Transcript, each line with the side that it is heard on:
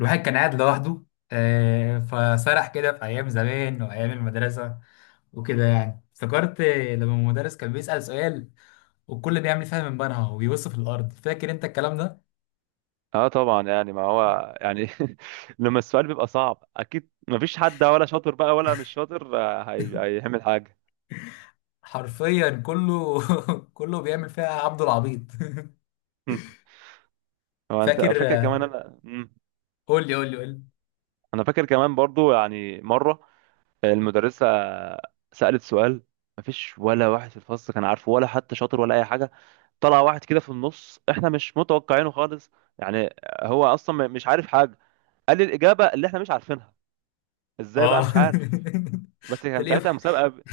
left: الواحد كان قاعد لوحده، فسرح كده في أيام زمان وأيام المدرسة وكده يعني افتكرت لما المدرس كان بيسأل سؤال والكل بيعمل فيها من بنها وبيبص في الأرض. فاكر أنت الكلام ده؟
right: اه طبعا يعني ما هو يعني لما السؤال بيبقى صعب اكيد ما فيش حد ولا شاطر بقى ولا مش شاطر، هيعمل حاجه.
left: حرفيا كله. كله بيعمل فيها عبد العبيط.
right: هو انت
left: فاكر
right: فاكر
left: آه،
right: كمان انا
left: قول لي قول لي قول لي.
right: انا فاكر كمان برضو يعني مره المدرسه سالت سؤال، ما فيش ولا واحد في الفصل كان عارفه ولا حتى شاطر ولا اي حاجه. طلع واحد كده في النص احنا مش متوقعينه خالص، يعني هو اصلا مش عارف حاجه. قال لي الاجابه اللي احنا مش عارفينها. ازاي بقى
left: اه.
right: مش عارف؟ بس كان
left: تلاقيه
right: ساعتها مسابقه،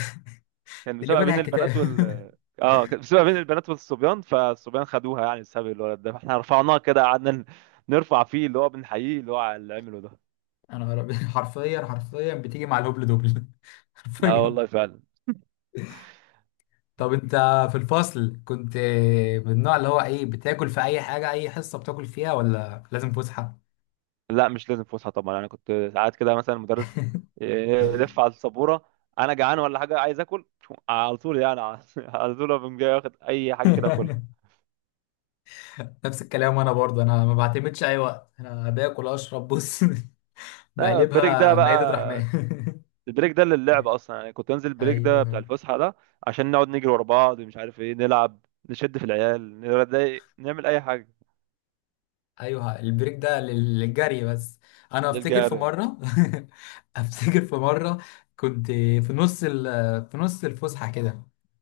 right: كان مسابقه
left: فاتح
right: بين
left: الكتاب.
right: البنات. اه كانت بتبقى بين البنات والصبيان، فالصبيان خدوها يعني بسبب الولد ده، فاحنا رفعناه كده قعدنا نرفع فيه، اللي هو بنحييه اللي هو على اللي عمله ده.
left: انا ربي، حرفيا حرفيا بتيجي مع الهبل دبل.
right: اه
left: حرفيا.
right: والله فعلا.
left: طب انت في الفصل كنت من النوع اللي هو ايه، بتاكل في اي حاجه، اي حصه بتاكل فيها ولا لازم فسحه؟
right: لا مش لازم فسحه طبعا، انا كنت ساعات كده مثلا المدرس يلف على السبوره، انا جعان ولا حاجه عايز اكل على طول يعني، على على طول أقوم جاي واخد اي حاجه كده اكلها.
left: نفس الكلام، وانا برضه انا ما بعتمدش اي وقت، انا باكل اشرب بص.
right: لا البريك ده
left: بقلبها مائده
right: بقى،
left: رحمن.
right: البريك ده للعب اصلا، يعني كنت انزل البريك ده بتاع
left: ايوه
right: الفسحه ده عشان نقعد نجري ورا بعض، مش عارف ايه، نلعب، نشد في العيال، نضايق، نعمل اي حاجه.
left: ايوه، البريك ده للجري بس. انا افتكر في
right: للجار.
left: مره. افتكر في مره كنت في نص الفسحه كده،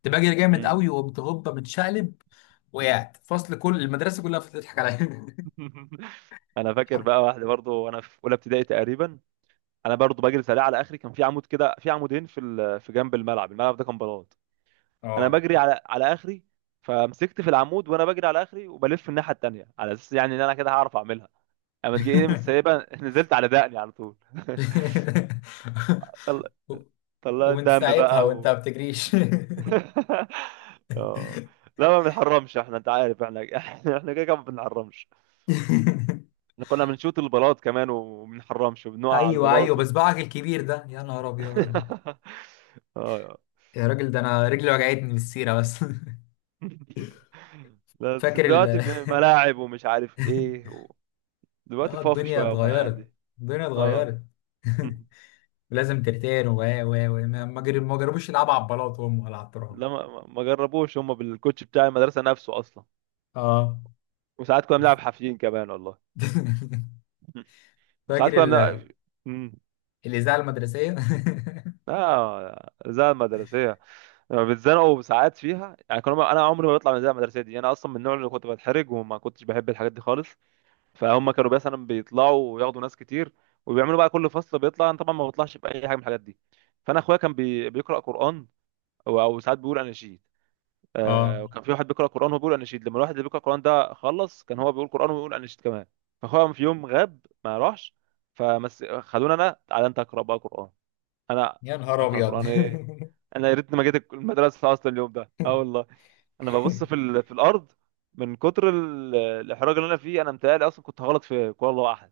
left: كنت بجري جامد
right: مم.
left: قوي وقمت هوبا متشقلب، وقعت فصل كل المدرسه كلها بتضحك عليا.
right: انا فاكر
left: حر.
right: بقى واحده برضو وانا في اولى ابتدائي تقريبا، انا برضو بجري سريع على اخري، كان في عمود كده، في عمودين في في جنب الملعب، الملعب ده كان بلاط. انا
left: اه.
right: بجري على اخري، فمسكت في العمود وانا بجري على اخري وبلف الناحيه التانيه على اساس يعني ان انا كده هعرف اعملها. اما تجي ايه مش سايبها نزلت على دقني على طول. طل...
left: و-
right: طلعت
left: ومن
right: دم
left: ساعتها
right: بقى
left: وانت ما
right: و...
left: بتجريش.
right: آه. لا ما بنحرمش احنا، انت عارف احنا احنا كده كده ما بنحرمش، احنا كنا بنشوط البلاط كمان وما بنحرمش وبنقع على
left: ايوه ايوه،
right: البلاط.
left: بصبعك الكبير ده، يا نهار ابيض.
right: اه.
left: يا راجل ده انا رجلي وجعتني من السيره بس.
right: بس
left: فاكر
right: دلوقتي
left: ال.
right: في ملاعب ومش عارف ايه و... دلوقتي
left: اه،
right: فاضي
left: الدنيا
right: شويه هم العيال
left: اتغيرت،
right: دي.
left: الدنيا
right: اه.
left: اتغيرت. لازم ترتين و ما جربوش يلعبوا على البلاط هم ولا على التراب.
right: لا ما جربوش هم بالكوتش بتاع المدرسه نفسه اصلا.
left: اه.
right: وساعات كنا بنلعب حافيين كمان والله. وساعات
left: فاكر
right: كنا بنلعب امم
left: الاذاعه المدرسيه.
right: اه الإذاعة المدرسية، لما بيتزنقوا ساعات فيها يعني، كنا انا عمري ما بطلع من الإذاعة المدرسية دي، انا اصلا من النوع اللي كنت بتحرج وما كنتش بحب الحاجات دي خالص. فهم كانوا مثلا بيطلعوا وياخدوا ناس كتير، وبيعملوا بقى كل فصل بيطلع، انا طبعا ما بطلعش باي حاجه من الحاجات دي. فانا اخويا كان بيقرا قران، او ساعات بيقول اناشيد. آه
left: اه،
right: وكان في واحد بيقرا قران وبيقول اناشيد، لما الواحد اللي بيقرا قران ده خلص كان هو بيقول قران ويقول اناشيد كمان. فاخويا في يوم غاب ما راحش، فمس خدوني انا، تعالى انت اقرا بقى قران. انا
left: يا نهار
right: اقرا
left: ابيض.
right: قران ايه؟ انا يا ريتني ما جيت المدرسه اصلا اليوم ده، اه والله. انا ببص في في الارض من كتر الاحراج اللي انا فيه، انا متهيألي اصلا كنت هغلط في قول الله احد.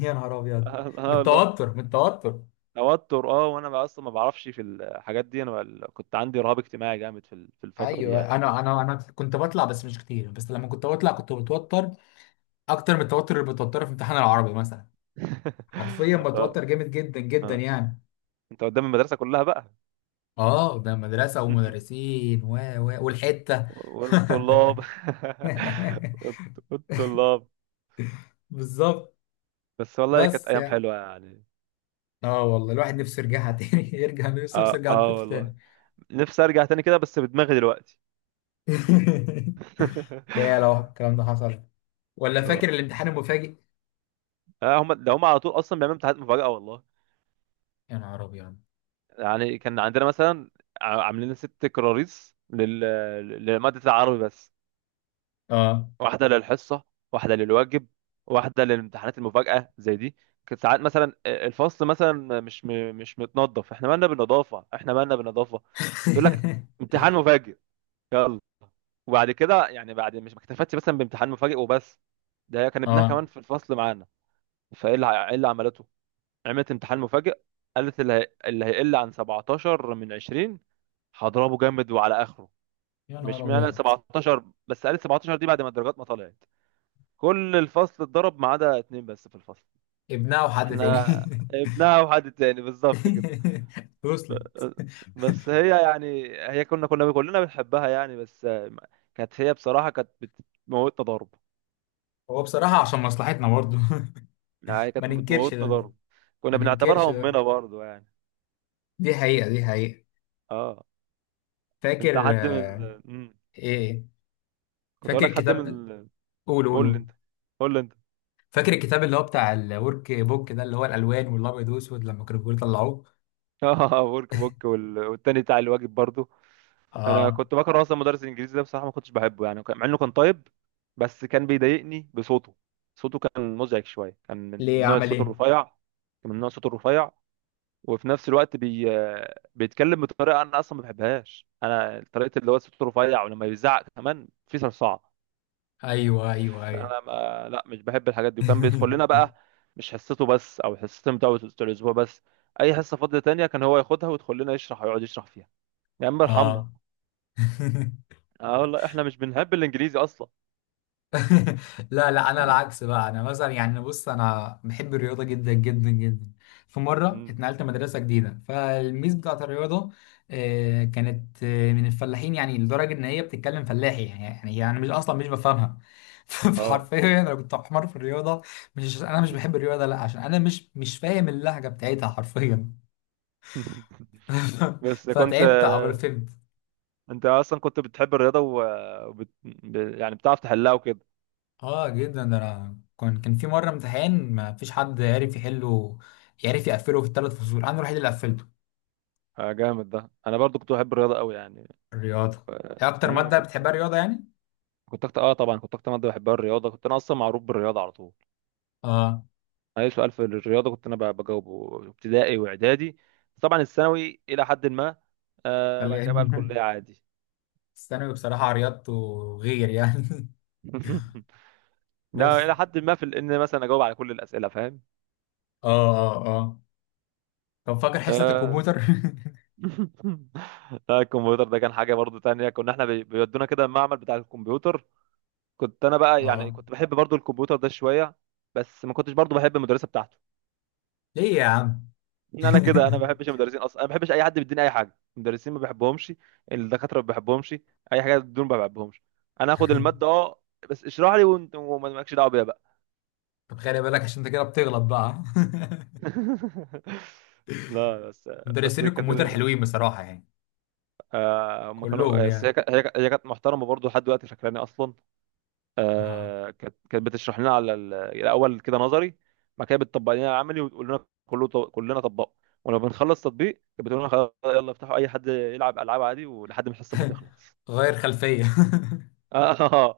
left: يا نهار ابيض.
right: اه
left: من
right: آه والله.
left: التوتر، من التوتر.
right: توتر اه، وانا بقى اصلا ما بعرفش في الحاجات دي، كنت عندي رهاب اجتماعي جامد في في الفتره دي
left: ايوه،
right: يعني.
left: انا كنت بطلع بس مش كتير، بس لما كنت بطلع كنت متوتر اكتر من التوتر اللي بتوتره في امتحان العربي مثلا. حرفيا
right: اه.
left: بتوتر جامد جدا جدا
right: اه
left: يعني.
right: انت قدام المدرسه كلها بقى.
left: اه ده مدرسة ومدرسين و والحتة.
right: والطلاب. والطلاب.
left: بالظبط.
right: بس والله كانت
left: بس
right: ايام
left: يعني
right: حلوه يعني.
left: اه والله الواحد نفسه يرجعها تاني. يرجع نفسه
right: اه
left: يرجع
right: اه
left: الطفل
right: والله،
left: تاني.
right: نفسي ارجع تاني كده بس بدماغي دلوقتي.
left: يا لو الكلام ده حصل. ولا
right: اه.
left: فاكر الامتحان المفاجئ؟
right: آه، هم على طول اصلا بيعملوا امتحانات مفاجاه والله.
left: يا نهار ابيض.
right: يعني كان عندنا مثلا عاملين ست كراريس لمادة العربي بس.
left: اه.
right: واحدة للحصة، واحدة للواجب، واحدة للامتحانات المفاجأة زي دي. كانت ساعات مثلا الفصل مثلا مش متنظف. احنا مالنا بالنظافة، احنا مالنا بالنظافة؟ تقول لك امتحان مفاجئ، يلا. وبعد كده يعني، بعد مش ما اكتفتش مثلا بامتحان مفاجئ وبس، ده كان ابنها
left: اه،
right: كمان في الفصل معانا. إيه اللي عملته؟ عملت امتحان مفاجئ، قالت اللي هيقل عن 17 من 20 هضربه جامد وعلى اخره.
left: يا نهار
right: مش معنى
left: ابيض.
right: 17 بس، قال 17 دي بعد ما الدرجات ما طلعت، كل الفصل اتضرب ما عدا اتنين بس في الفصل.
left: ابنها وحد تاني.
right: احنا ابنها وحد تاني بالظبط كده.
left: وصلت.
right: ب- بس هي يعني، هي كنا كنا كلنا بنحبها يعني، بس كانت هي بصراحة كانت بتموتنا ضرب،
left: هو بصراحة عشان مصلحتنا برضه.
right: يعني
left: ما
right: كانت
left: ننكرش
right: بتموتنا
left: ده،
right: ضرب. كنا
left: ما ننكرش
right: بنعتبرها امنا
left: ده،
right: برضو يعني.
left: دي حقيقة دي حقيقة.
right: اه انت
left: فاكر
right: حد من
left: آه،
right: ال... مم.
left: ايه.
right: كنت اقول
left: فاكر
right: لك حد
left: الكتاب.
right: من ال...
left: قول قول
right: قول لي
left: قول.
right: انت، قول لي انت.
left: فاكر الكتاب اللي هو بتاع الورك بوك ده، اللي هو الالوان والابيض والاسود، لما كانوا بيقولوا طلعوه.
right: اه ورك بوك والتاني بتاع الواجب برضو. انا
left: اه.
right: كنت بكره اصلا مدرس الانجليزي ده بصراحه، ما كنتش بحبه يعني، مع انه كان طيب بس كان بيضايقني بصوته. صوته كان مزعج شويه، كان من
left: ليه،
right: نوع
left: عمل
right: الصوت
left: ايه؟
right: الرفيع. كان من نوع الصوت الرفيع وفي نفس الوقت بيتكلم بطريقه انا اصلا ما بحبهاش، انا طريقه اللي هو صوته رفيع ولما بيزعق كمان في صرصعه.
left: ايوه ايوه ايوه.
right: فانا ما... لا مش بحب الحاجات دي، وكان بيدخل لنا بقى مش حصته بس او حصتين بتوع الاسبوع بس، اي حصه فاضيه تانية كان هو ياخدها ويدخل لنا يشرح ويقعد يشرح فيها. يا عم ارحمنا.
left: اه.
right: اه والله احنا مش بنحب الانجليزي اصلا.
left: لا لا، انا العكس بقى. انا مثلا يعني بص انا بحب الرياضه جدا جدا جدا. في مره
right: مم.
left: اتنقلت مدرسه جديده، فالميس بتاعت الرياضه آه، كانت آه، من الفلاحين، يعني لدرجه ان هي بتتكلم فلاحي يعني، يعني مش اصلا مش بفهمها.
right: اه.
left: فحرفيا انا كنت حمار في الرياضه، مش عشان انا مش بحب الرياضه، لا عشان انا مش فاهم اللهجه بتاعتها حرفيا.
right: بس كنت،
left: فتعبت عبال فهمت.
right: انت اصلا كنت بتحب الرياضه يعني بتعرف تحلها وكده.
left: اه جدا، ده انا كان في مره امتحان ما فيش حد عرف يحله، يعرف يقفله في الثلاث فصول، انا الوحيد اللي قفلته.
right: آه، جامد، ده انا برضو كنت بحب الرياضه قوي يعني.
left: الرياضه
right: ف...
left: هي اكتر
right: مم،
left: ماده
right: كنت
left: بتحبها، الرياضه يعني.
right: كنت اكتر، اه طبعا كنت اكتر ماده بحبها الرياضه، كنت انا اصلا معروف بالرياضه على طول.
left: اه،
right: اي سؤال في الرياضه كنت انا بجاوبه، ابتدائي واعدادي، طبعا الثانوي الى حد ما.
left: قال
right: آه
left: لي.
right: بعد كده بقى الكليه عادي.
left: الثانوي بصراحه رياضته غير يعني.
right: لا
left: بس.
right: الى حد ما في ان مثلا اجاوب على كل الاسئله فاهم.
left: اه اه اه. طب فاكر حصه
right: آه.
left: الكمبيوتر؟
right: لا الكمبيوتر ده كان حاجة برضو تانية. كنا احنا بيودونا كده المعمل بتاع الكمبيوتر. كنت انا بقى يعني
left: اه.
right: كنت بحب برضو الكمبيوتر ده شوية، بس ما كنتش برضو بحب المدرسة بتاعته.
left: ليه يا عم؟
right: ان انا كده انا ما بحبش المدرسين اصلا، انا ما بحبش اي حد بيديني اي حاجة. المدرسين ما بحبهمش، الدكاترة ما بحبهمش، اي حاجة دول ما بحبهمش. انا اخد المادة اه، بس اشرح لي وانت وما لكش دعوة بيها بقى.
left: طب خلي بالك عشان انت كده بتغلط بقى.
right: لا بس. بس
left: مدرسين
right: كانت
left: الكمبيوتر حلوين بصراحه يعني،
right: آه، هم
left: كلهم
right: كانوا، بس هي
left: يعني.
right: كانت هي كانت- هي كانت محترمة برضو لحد دلوقتي فاكراني اصلا.
left: اه.
right: آه، كانت بتشرح لنا على الاول كده نظري. بعد كده بتطبق لنا العملي وتقول لنا كله، كلنا طبقوا، ولما بنخلص تطبيق كانت بتقول لنا خلاص يلا افتحوا، اي حد يلعب العاب عادي ولحد ما الحصه ما تخلص.
left: غير خلفيه.
right: اه.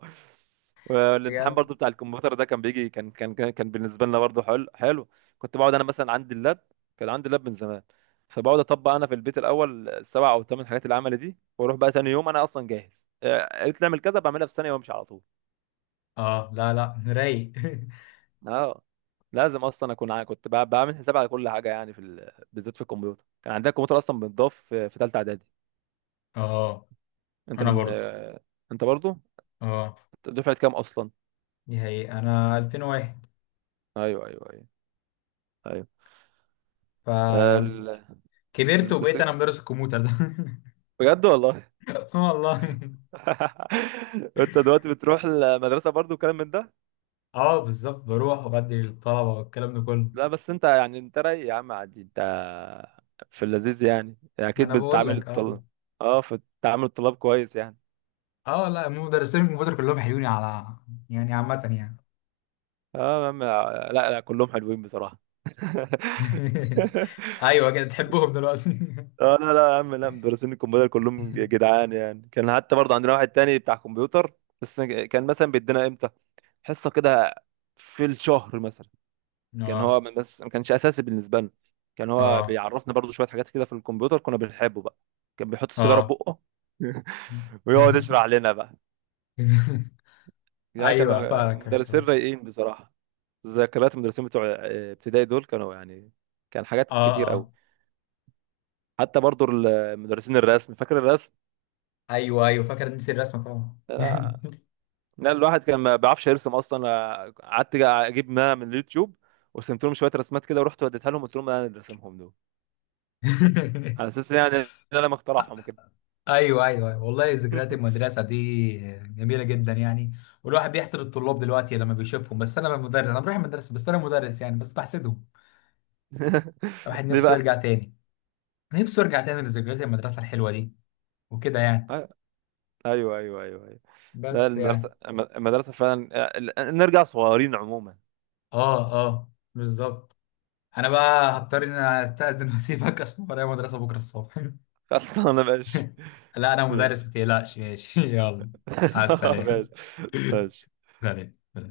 right: والامتحان
left: بجد.
right: برضو بتاع الكمبيوتر ده كان بيجي، كان بالنسبه لنا برضو حلو حلو. كنت بقعد انا مثلا عندي اللاب، كان عندي اللاب من زمان، فبقعد اطبق انا في البيت الاول السبع او الثمان حاجات العملي دي، واروح بقى تاني يوم انا اصلا جاهز. آه، قالت لي اعمل كذا بعملها في ثانيه وامشي على طول.
left: اه لا لا. رايق.
right: اه لازم اصلا اكون بعمل حساب على كل حاجه يعني في بالذات في الكمبيوتر. كان عندنا الكمبيوتر اصلا بنضاف في ثالثه اعدادي.
left: اه.
right: انت
left: انا
right: من
left: برضو.
right: آه، انت برضو؟
left: اه
right: أنت دفعه كام اصلا؟
left: دي حقيقة، انا 2001،
right: ايوه ايوه ايوه ايوه. آه،
left: فكبرت
right: ال... بس
left: وبقيت انا مدرس الكمبيوتر ده.
right: بجد والله.
left: آه والله.
right: انت دلوقتي بتروح المدرسه برضو وكلام من ده.
left: اه بالظبط، بروح وبدي الطلبة والكلام ده كله.
right: لا بس انت يعني انت رايق يا عم عادي، انت في اللذيذ يعني
left: ما
right: اكيد
left: انا بقول
right: بتتعامل
left: لك. اه
right: الطلاب. اه في تعامل الطلاب كويس يعني.
left: اه. لا هم مدرسين الكمبيوتر كلهم حلوين على يعني عامة يعني.
right: اه يا عم لا لا كلهم حلوين بصراحه.
left: ايوه كده تحبهم دلوقتي.
right: اه لا لا يا عم، لا مدرسين الكمبيوتر كلهم جدعان يعني. كان حتى برضه عندنا واحد تاني بتاع كمبيوتر، بس كان مثلا بيدينا امتى حصه كده، في الشهر مثلا. كان
left: اه
right: هو من، بس ما كانش اساسي بالنسبه لنا. كان هو
left: اه
right: بيعرفنا برضه شويه حاجات كده في الكمبيوتر، كنا بنحبه بقى. كان بيحط السيجاره في
left: اه.
right: بقه ويقعد يشرح لنا بقى. يا كان،
left: ايوه فاكر
right: مدرسين
left: فاكر.
right: رايقين بصراحه. ذكريات المدرسين بتوع آه، ابتدائي دول كانوا يعني، كان حاجات
left: اه
right: كتير قوي.
left: اه.
right: حتى برضو مدرسين الرسم، فاكر الرسم؟
left: ايوه ايوه فاكر، نسي الرسمه طبعا.
right: آه، لا الواحد كان ما بيعرفش يرسم اصلا، آه، قعدت اجيب ما من اليوتيوب ورسمت لهم شويه رسمات كده، ورحت وديتها لهم قلت لهم انا اللي رسمهم دول، على اساس يعني إن انا مخترعهم كده.
left: ايوه ايوه أيوة. والله ذكريات المدرسه دي جميله جدا يعني. والواحد بيحسد الطلاب دلوقتي لما بيشوفهم، بس انا مدرس، انا بروح المدرسه بس انا مدرس يعني، بس بحسدهم. الواحد
right: ليه
left: نفسه
right: بقى؟
left: يرجع تاني، نفسه يرجع تاني لذكريات المدرسه الحلوه دي وكده يعني.
right: آه، ايوه ايوه ايوه ايوه. لا
left: بس يعني.
right: المدرسه المدرسه فعلا آه، ال- نرجع صغيرين عموما.
left: اه اه بالظبط. انا بقى هضطر ان أنا استاذن. واسيبك عشان ورايا مدرسه بكره الصبح.
right: اصلا انا ماشي.
left: لا انا مدرس،
right: ماشي.
left: ما تقلقش ماشي. يلا، مع السلامه.
right: ماشي. ماشي.
left: سلام.